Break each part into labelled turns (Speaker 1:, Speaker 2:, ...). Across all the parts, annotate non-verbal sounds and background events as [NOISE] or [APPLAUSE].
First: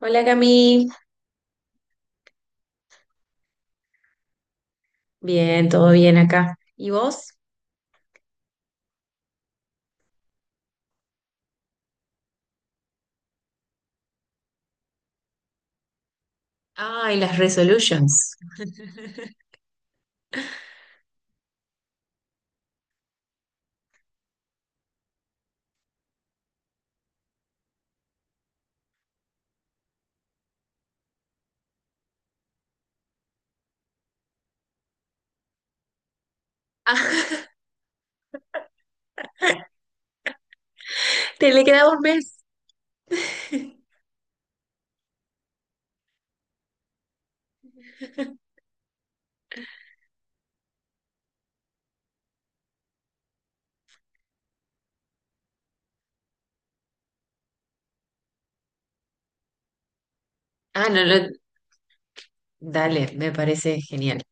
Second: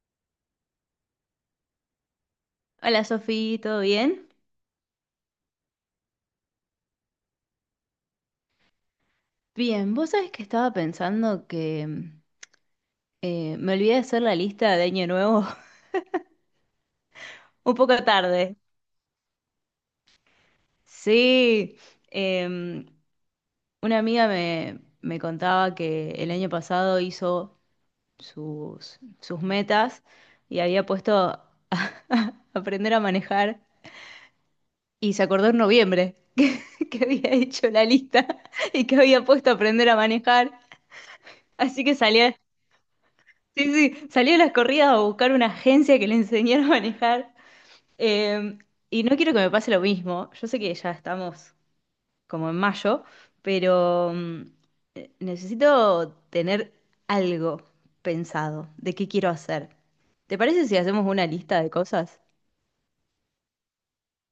Speaker 1: Hola Cami,
Speaker 2: Hola Sofi, ¿todo bien?
Speaker 1: bien, todo bien acá. ¿Y vos?
Speaker 2: Bien, vos sabés que estaba pensando que me olvidé de hacer la lista de Año Nuevo
Speaker 1: Ay, las
Speaker 2: [LAUGHS] un poco
Speaker 1: resolutions.
Speaker 2: tarde.
Speaker 1: [LAUGHS]
Speaker 2: Sí, em, una amiga me contaba que el año pasado hizo sus metas y había puesto a [LAUGHS] aprender a manejar y se acordó en noviembre [LAUGHS] que había
Speaker 1: Ah, [LAUGHS]
Speaker 2: hecho la lista [LAUGHS] y que había puesto a aprender a manejar.
Speaker 1: te le
Speaker 2: Así
Speaker 1: queda
Speaker 2: que
Speaker 1: un mes.
Speaker 2: salía. Sí,
Speaker 1: [LAUGHS]
Speaker 2: sí, salí a las corridas a buscar una agencia que le enseñara a manejar. eh, y no quiero que me pase lo mismo. Yo sé que ya estamos como en mayo, pero necesito tener algo pensado de qué quiero hacer. ¿Te parece si
Speaker 1: Ah, no,
Speaker 2: hacemos una
Speaker 1: no,
Speaker 2: lista de cosas?
Speaker 1: dale, me parece genial.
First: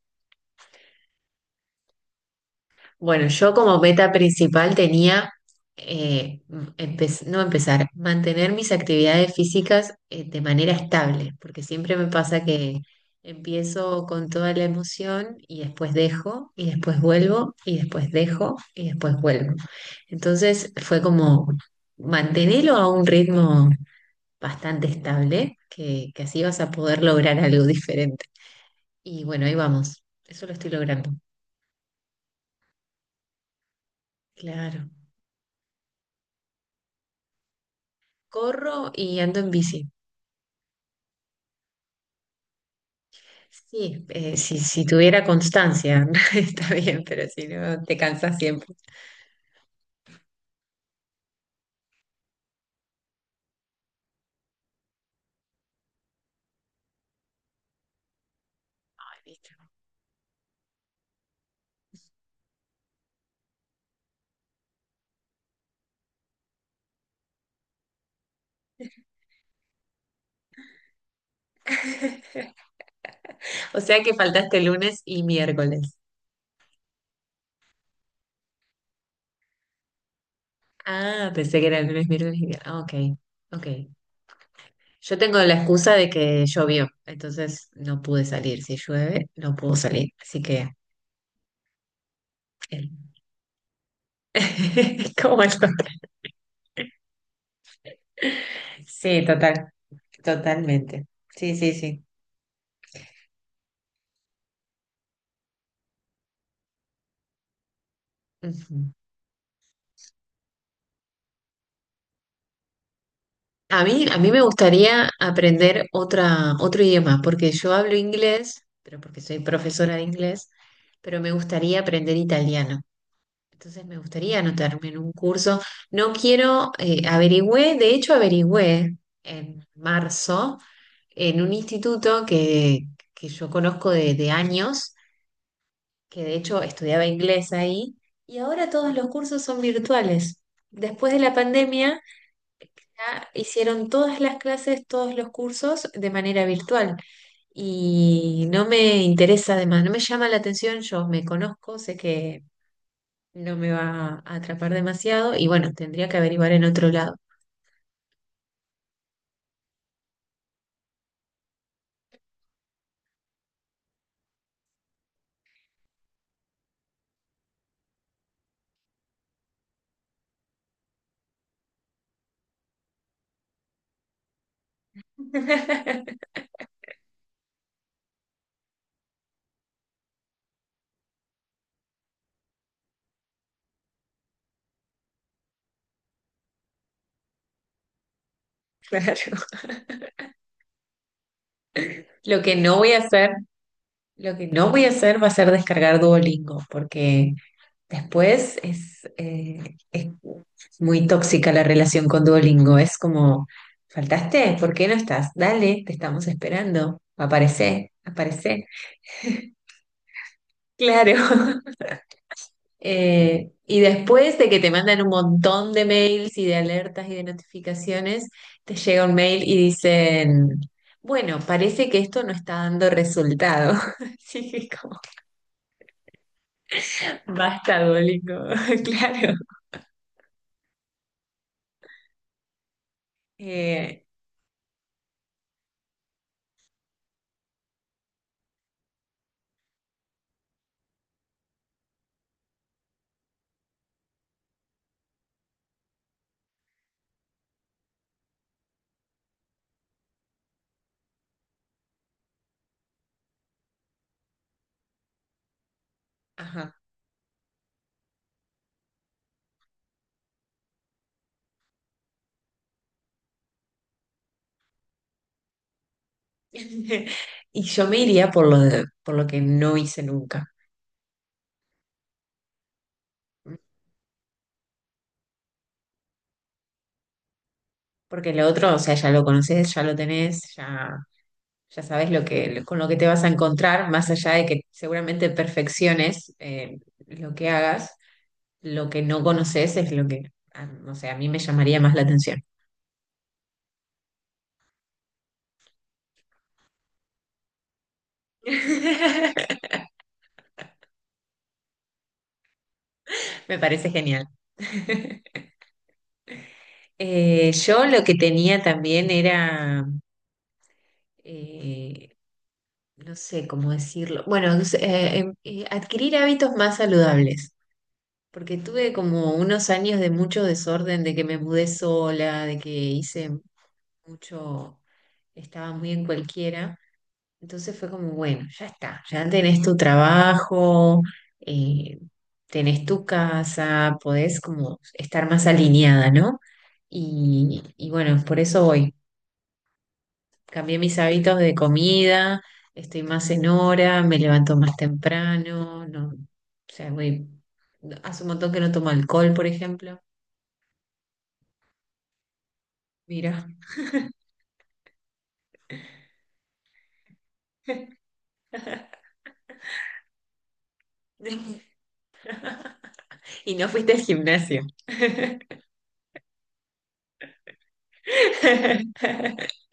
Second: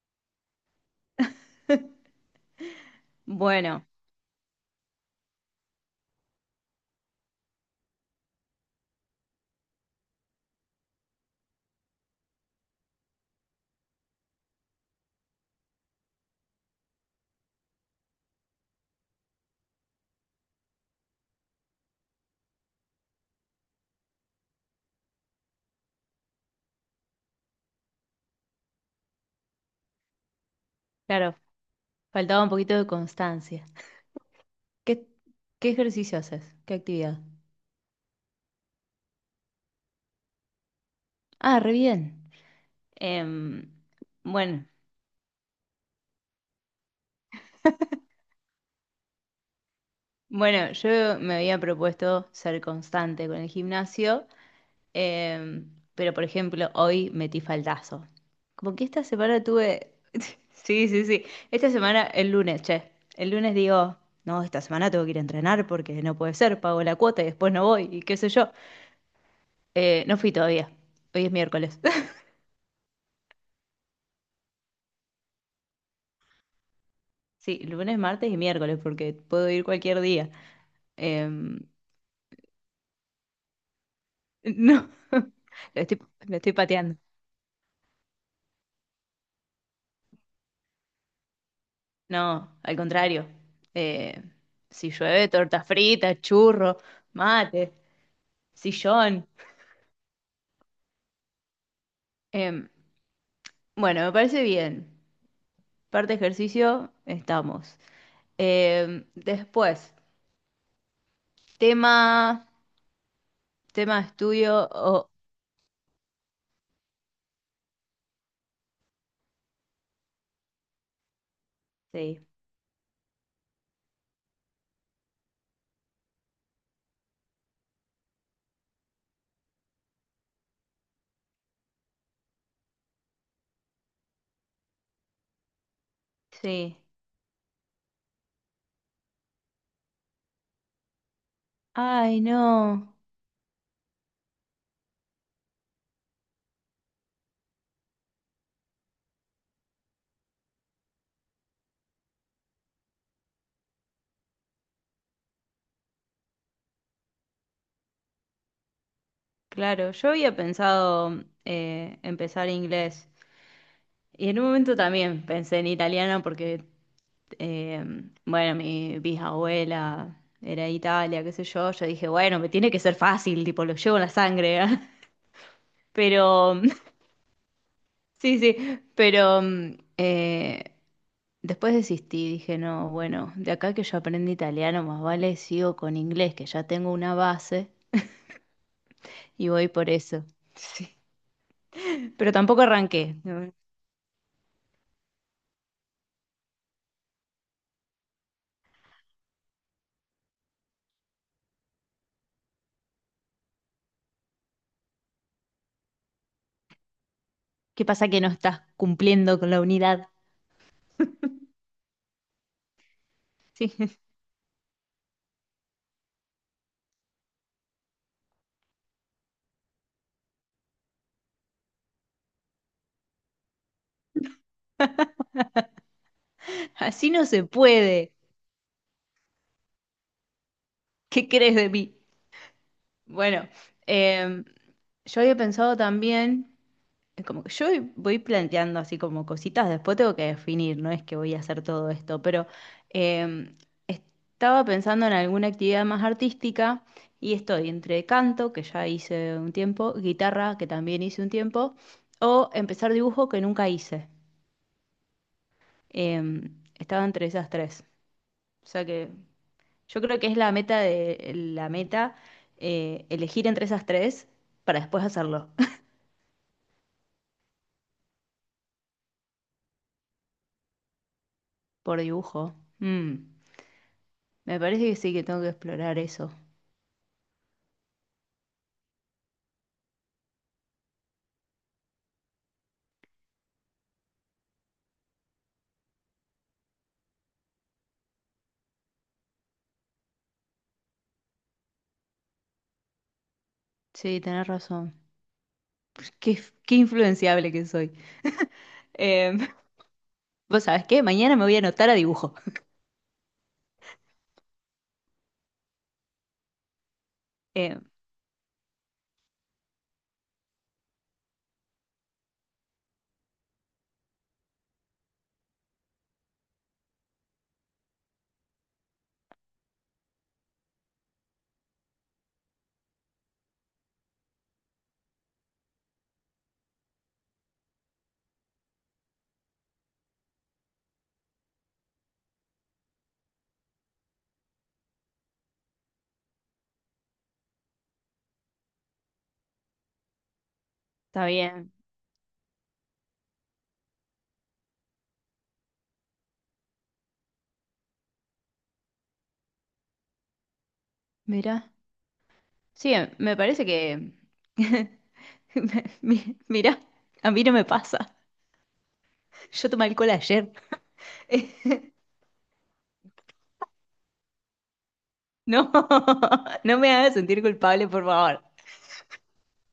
Speaker 1: Bueno, yo como
Speaker 2: Bueno,
Speaker 1: meta principal tenía, eh, no empezar, mantener mis actividades físicas de manera estable, porque siempre me pasa que empiezo con toda la emoción y después dejo, y después vuelvo, y después dejo, y después vuelvo. Entonces fue como mantenerlo a un ritmo bastante estable, que así vas a poder lograr algo diferente. Y bueno, ahí vamos, eso lo estoy logrando.
Speaker 2: claro, faltaba un poquito de constancia.
Speaker 1: Claro.
Speaker 2: ¿Qué, qué ejercicio haces? ¿Qué actividad?
Speaker 1: Corro y ando en bici.
Speaker 2: Ah, re bien. Em,
Speaker 1: Sí, si,
Speaker 2: bueno.
Speaker 1: si tuviera constancia, [LAUGHS] está bien, pero si no, te cansas siempre.
Speaker 2: Bueno, yo me había propuesto ser constante con el gimnasio, pero por ejemplo, hoy metí faltazo. Como que esta semana tuve... [LAUGHS] Sí, sí, sí. Esta semana, el lunes, che. El lunes digo, no, esta semana tengo que ir a entrenar porque no puede ser, pago la cuota y después no voy y qué sé yo. No fui todavía. Hoy es miércoles. [LAUGHS]
Speaker 1: [LAUGHS] O sea que faltaste lunes y miércoles.
Speaker 2: Sí, lunes, martes y miércoles porque puedo ir cualquier día.
Speaker 1: Ah, pensé
Speaker 2: Em,
Speaker 1: que era lunes, miércoles y viernes. Ah, ok, ok.
Speaker 2: [LAUGHS] no, [LAUGHS]
Speaker 1: Yo tengo la excusa
Speaker 2: estoy,
Speaker 1: de
Speaker 2: lo
Speaker 1: que
Speaker 2: estoy
Speaker 1: llovió,
Speaker 2: pateando.
Speaker 1: entonces no pude salir. Si llueve, no puedo salir. Así que,
Speaker 2: No, al
Speaker 1: eh,
Speaker 2: contrario. Eh, si
Speaker 1: [LAUGHS]
Speaker 2: llueve,
Speaker 1: como el
Speaker 2: torta
Speaker 1: otro.
Speaker 2: frita, churro, mate,
Speaker 1: Sí,
Speaker 2: sillón.
Speaker 1: total, totalmente. Sí, sí, sí.
Speaker 2: Em, bueno, me parece bien. Parte ejercicio, estamos.
Speaker 1: Ujú.
Speaker 2: Después, tema,
Speaker 1: A
Speaker 2: tema
Speaker 1: mí, a mí me
Speaker 2: estudio
Speaker 1: gustaría
Speaker 2: o...
Speaker 1: aprender otro idioma, porque yo hablo inglés, pero porque soy profesora de inglés, pero me gustaría aprender
Speaker 2: sí,
Speaker 1: italiano. Entonces me gustaría anotarme en un curso. No quiero, averigüé, de hecho averigüé en marzo en un instituto que yo conozco de, años, que de hecho
Speaker 2: sí.
Speaker 1: estudiaba inglés ahí, y ahora todos los cursos son virtuales. Después de la pandemia
Speaker 2: Ay, no.
Speaker 1: ya hicieron todas las clases, todos los cursos de manera virtual. Y no me interesa, además, no me llama la atención, yo me conozco, sé que no me va a atrapar demasiado y bueno, tendría que averiguar en otro lado.
Speaker 2: Claro, yo había pensado empezar inglés, y en un momento también pensé en italiano porque, eh, bueno, mi bisabuela era de Italia, qué sé yo. Yo dije, bueno, me tiene que ser fácil, tipo, lo llevo en la sangre. [LAUGHS]
Speaker 1: [LAUGHS]
Speaker 2: Pero, [LAUGHS] sí, sí, pero después desistí. Dije, no, bueno, de acá que yo aprendí italiano, más vale sigo con inglés, que ya tengo una base
Speaker 1: Claro.
Speaker 2: y voy por eso. Sí. Pero
Speaker 1: Lo que
Speaker 2: tampoco
Speaker 1: no voy a
Speaker 2: arranqué,
Speaker 1: hacer,
Speaker 2: ¿no?
Speaker 1: lo que no voy a hacer va a ser descargar Duolingo, porque Después es muy tóxica la relación con Duolingo. Es como, ¿faltaste? ¿Por qué no estás? Dale, te estamos esperando.
Speaker 2: ¿Qué
Speaker 1: Aparece,
Speaker 2: pasa que no estás
Speaker 1: aparece.
Speaker 2: cumpliendo con la unidad?
Speaker 1: Claro. [LAUGHS]
Speaker 2: Sí.
Speaker 1: Y
Speaker 2: [LAUGHS]
Speaker 1: después de que te mandan un montón de mails y de alertas y de notificaciones, te llega un mail y dicen, bueno, parece que esto no está dando resultado. [LAUGHS] Sí, como,
Speaker 2: Así no se
Speaker 1: basta,
Speaker 2: puede.
Speaker 1: Duolingo. [LAUGHS] Claro.
Speaker 2: ¿Qué crees de mí? Bueno,
Speaker 1: Eh,
Speaker 2: em, yo había pensado también, como que yo voy planteando así como cositas, después tengo que definir, no es que voy a hacer todo esto, pero em, estaba pensando en alguna actividad más artística y estoy entre canto, que ya hice un tiempo, guitarra, que también hice un tiempo, o empezar dibujo que nunca hice.
Speaker 1: ajá.
Speaker 2: Estaba entre esas tres. O sea que yo creo que es la meta de la meta elegir entre esas tres para después hacerlo.
Speaker 1: Y yo me iría por lo que no hice nunca.
Speaker 2: [LAUGHS] Por dibujo. Mm, me parece que sí, que tengo que explorar eso.
Speaker 1: Porque lo otro, o sea, ya lo conoces, ya lo tenés, ya sabes con lo que te vas a encontrar, más allá de que seguramente perfecciones lo que hagas, lo que no conoces es lo que, ah, no sé, a mí me llamaría más la atención.
Speaker 2: Sí, tenés razón. Pues, qué influenciable que soy. Em, [LAUGHS]
Speaker 1: [LAUGHS]
Speaker 2: vos sabés qué, mañana me voy a anotar a dibujo.
Speaker 1: Me parece genial. [LAUGHS]
Speaker 2: Em,
Speaker 1: Yo lo que tenía también era, eh, no sé cómo decirlo. Bueno, adquirir hábitos más saludables, porque tuve como unos años de mucho desorden, de que me mudé sola, de que hice mucho, estaba muy en cualquiera. Entonces fue como, bueno, ya está, ya tenés tu trabajo, eh, tenés tu casa, podés como estar más alineada, ¿no? Y bueno, por eso voy. Cambié mis
Speaker 2: está
Speaker 1: hábitos de
Speaker 2: bien.
Speaker 1: comida, estoy más en hora, me levanto más temprano, no, o sea, hace un montón que no tomo alcohol, por ejemplo.
Speaker 2: Mira. Sí, me
Speaker 1: Mira.
Speaker 2: parece que... [LAUGHS] Mira, a mí no me pasa.
Speaker 1: [LAUGHS]
Speaker 2: Yo tomé alcohol ayer. [LAUGHS]
Speaker 1: Y no fuiste al gimnasio.
Speaker 2: No, [LAUGHS] no me hagas sentir culpable, por favor.
Speaker 1: [LAUGHS]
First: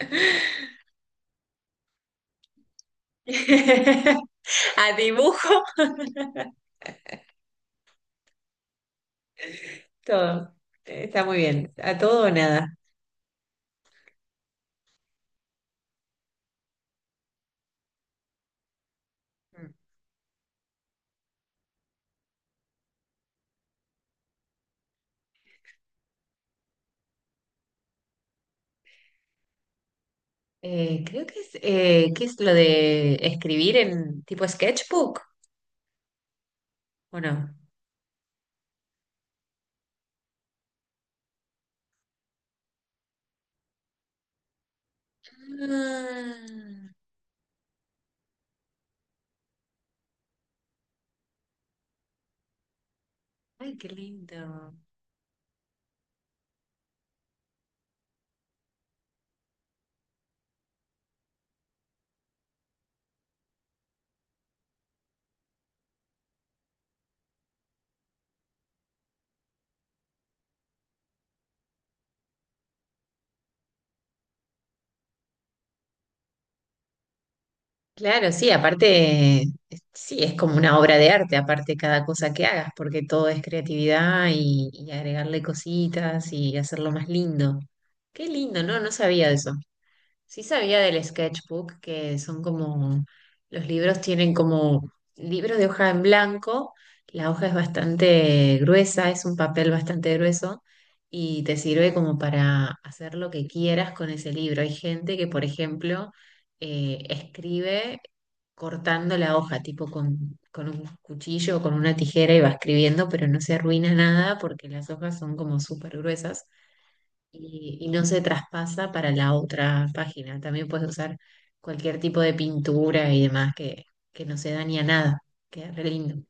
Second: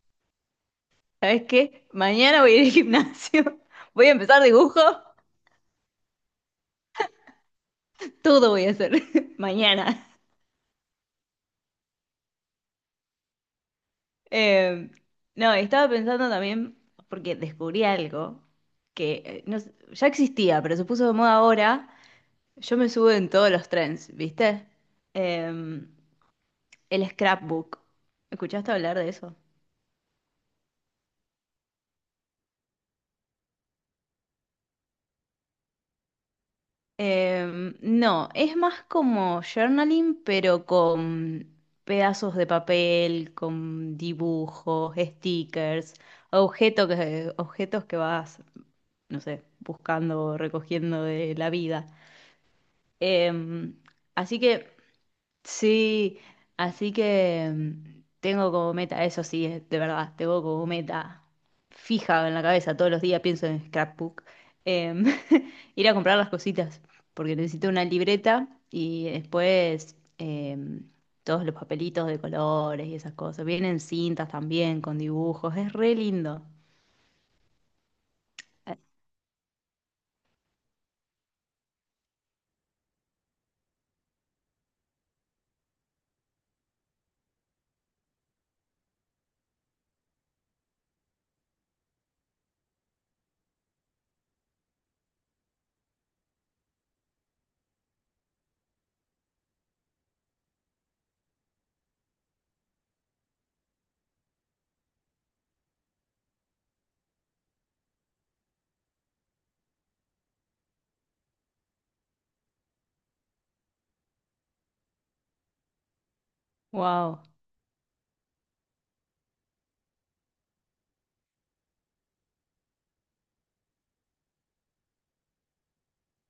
Speaker 2: ¿Sabes qué? Mañana voy a ir al gimnasio, [LAUGHS] voy a empezar dibujo,
Speaker 1: A
Speaker 2: [LAUGHS]
Speaker 1: dibujo,
Speaker 2: todo voy a hacer [LAUGHS] mañana.
Speaker 1: todo. Está muy bien. A todo o nada.
Speaker 2: Eh, no, estaba pensando también, porque descubrí algo que no s- ya existía, pero se puso de moda ahora. Yo me subo en todos los trends, ¿viste? Eh, el scrapbook. ¿Escuchaste hablar de eso?
Speaker 1: Creo que ¿qué es lo de escribir en tipo sketchbook o no?
Speaker 2: No, es más como journaling, pero con pedazos de papel, con dibujos, stickers,
Speaker 1: Ah,
Speaker 2: objetos que vas, no sé, buscando o recogiendo de la vida. Em,
Speaker 1: ay, qué
Speaker 2: así que
Speaker 1: lindo.
Speaker 2: sí, así que mm, tengo como meta, eso sí, de verdad, tengo como meta fija en la cabeza, todos los días pienso en scrapbook, em, [LAUGHS] ir a comprar las cositas, porque necesito una libreta y después todos los papelitos de colores y esas cosas. Vienen cintas también con dibujos, es re lindo.
Speaker 1: Claro, sí, aparte, sí, es como una obra de arte, aparte cada cosa que hagas, porque todo es creatividad y agregarle cositas y hacerlo más lindo. Qué lindo, ¿no? No sabía de eso. Sí sabía del sketchbook, que son como, los libros tienen como libros de hoja en blanco, la hoja es bastante gruesa, es un papel bastante grueso y te sirve como para hacer lo que quieras con ese libro. Hay gente que, por ejemplo, escribe cortando la hoja, tipo con un cuchillo o con una tijera y va escribiendo, pero no se arruina nada porque las hojas son como súper gruesas
Speaker 2: Wow.
Speaker 1: y no se traspasa para la otra página. También puedes usar cualquier tipo de pintura y demás que no se daña nada. Queda re lindo.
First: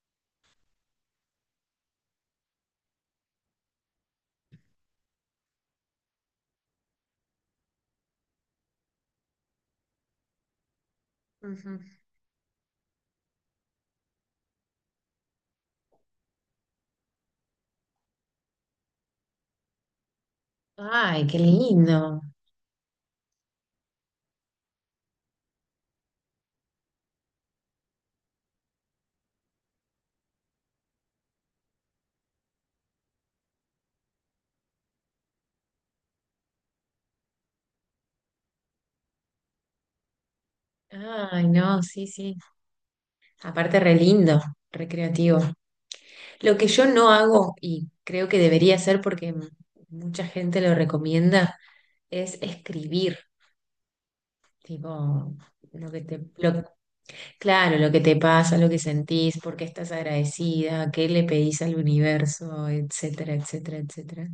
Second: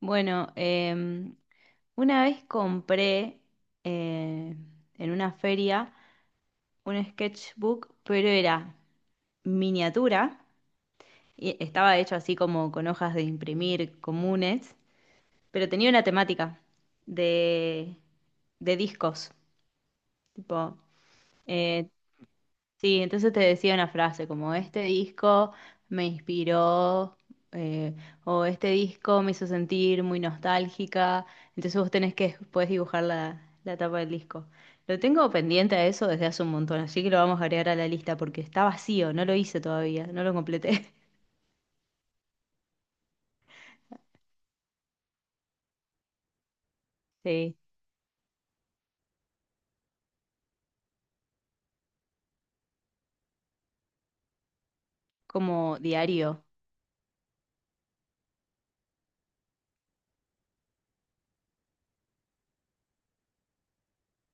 Speaker 2: Bueno, una vez compré eh, en una feria un sketchbook, pero era miniatura y
Speaker 1: Ujú.
Speaker 2: estaba hecho así como con hojas de imprimir comunes, pero tenía una temática de, de discos. Tipo,
Speaker 1: Ay, qué
Speaker 2: eh,
Speaker 1: lindo.
Speaker 2: sí, entonces te decía una frase como este disco me inspiró, eh, o este disco me hizo sentir muy nostálgica. Entonces vos tenés que puedes dibujar la tapa del disco. Lo tengo pendiente a eso desde hace un montón, así que lo vamos a agregar a la lista porque está vacío, no lo hice todavía, no lo completé. [LAUGHS]
Speaker 1: Ay, no, sí, sí. Aparte, re lindo, re creativo. Lo que yo no hago
Speaker 2: Sí,
Speaker 1: y creo que debería hacer porque mucha gente lo recomienda es escribir. Tipo,
Speaker 2: como
Speaker 1: lo que te,
Speaker 2: diario.
Speaker 1: lo- claro, lo que te pasa, lo que sentís, por qué estás agradecida, qué le pedís al universo, etcétera, etcétera, etcétera.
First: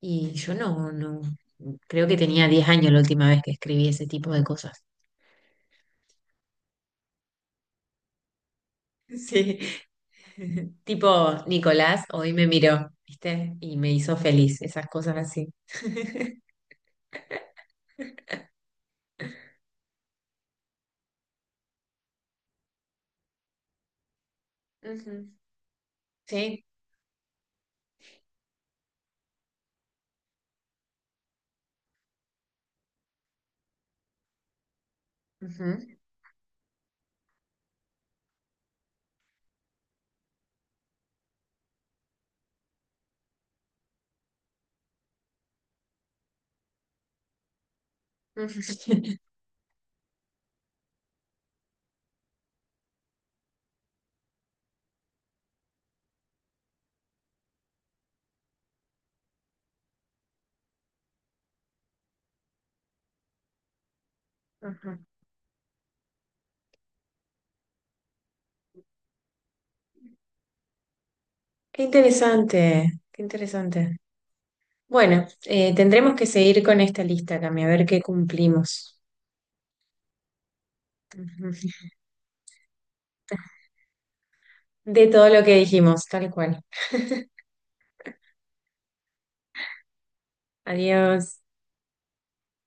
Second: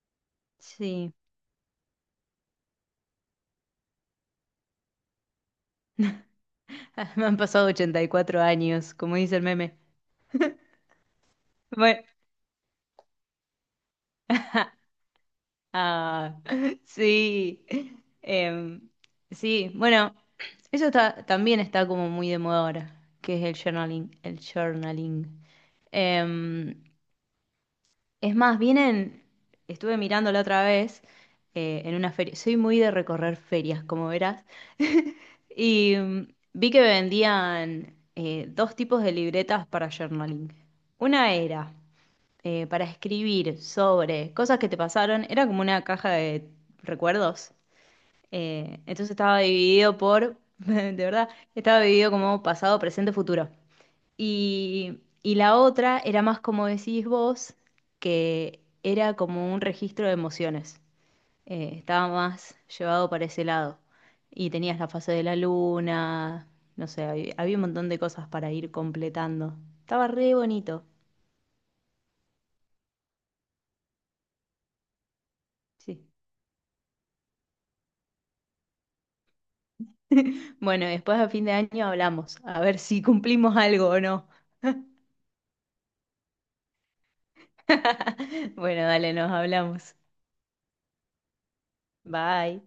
Speaker 1: Y yo no,
Speaker 2: Sí,
Speaker 1: no, creo que tenía 10 años la última vez que escribí ese tipo de cosas.
Speaker 2: [LAUGHS] me han pasado 84 años, como dice el
Speaker 1: Sí.
Speaker 2: meme.
Speaker 1: [LAUGHS] Tipo, Nicolás
Speaker 2: Bueno.
Speaker 1: hoy me miró, ¿viste? Y me hizo feliz,
Speaker 2: [LAUGHS]
Speaker 1: esas cosas así.
Speaker 2: Ah,
Speaker 1: [LAUGHS]
Speaker 2: [LAUGHS] sí. Em, sí, bueno, eso está, también está como muy de moda ahora, que es el journaling, el
Speaker 1: Ujú.
Speaker 2: journaling.
Speaker 1: Sí.
Speaker 2: Em, es más, vienen, estuve mirando la otra vez en una feria, soy muy de recorrer ferias, como verás, [LAUGHS]
Speaker 1: Ujú,
Speaker 2: y vi que vendían 2 tipos de libretas para journaling. Una era para escribir sobre cosas que te pasaron, era como una caja de recuerdos.
Speaker 1: ujú,
Speaker 2: Entonces
Speaker 1: [LAUGHS]
Speaker 2: estaba dividido por, [LAUGHS] de verdad, estaba dividido como pasado, presente, futuro. Y la otra era más como decís vos, que era como un registro de emociones. Estaba más llevado para ese lado. Y tenías la
Speaker 1: ujú.
Speaker 2: fase de la luna, no sé, había un montón de cosas para ir completando. Estaba re bonito.
Speaker 1: Qué interesante, qué interesante. Bueno,
Speaker 2: Sí.
Speaker 1: tendremos que seguir con esta lista, Cami, a ver qué cumplimos.
Speaker 2: [LAUGHS] Bueno, después a fin de
Speaker 1: Ujú.
Speaker 2: año hablamos, a ver si cumplimos algo o no.
Speaker 1: De todo lo que dijimos, tal cual. [LAUGHS]
Speaker 2: [LAUGHS] Bueno, dale, nos hablamos.
Speaker 1: Adiós.
Speaker 2: Bye.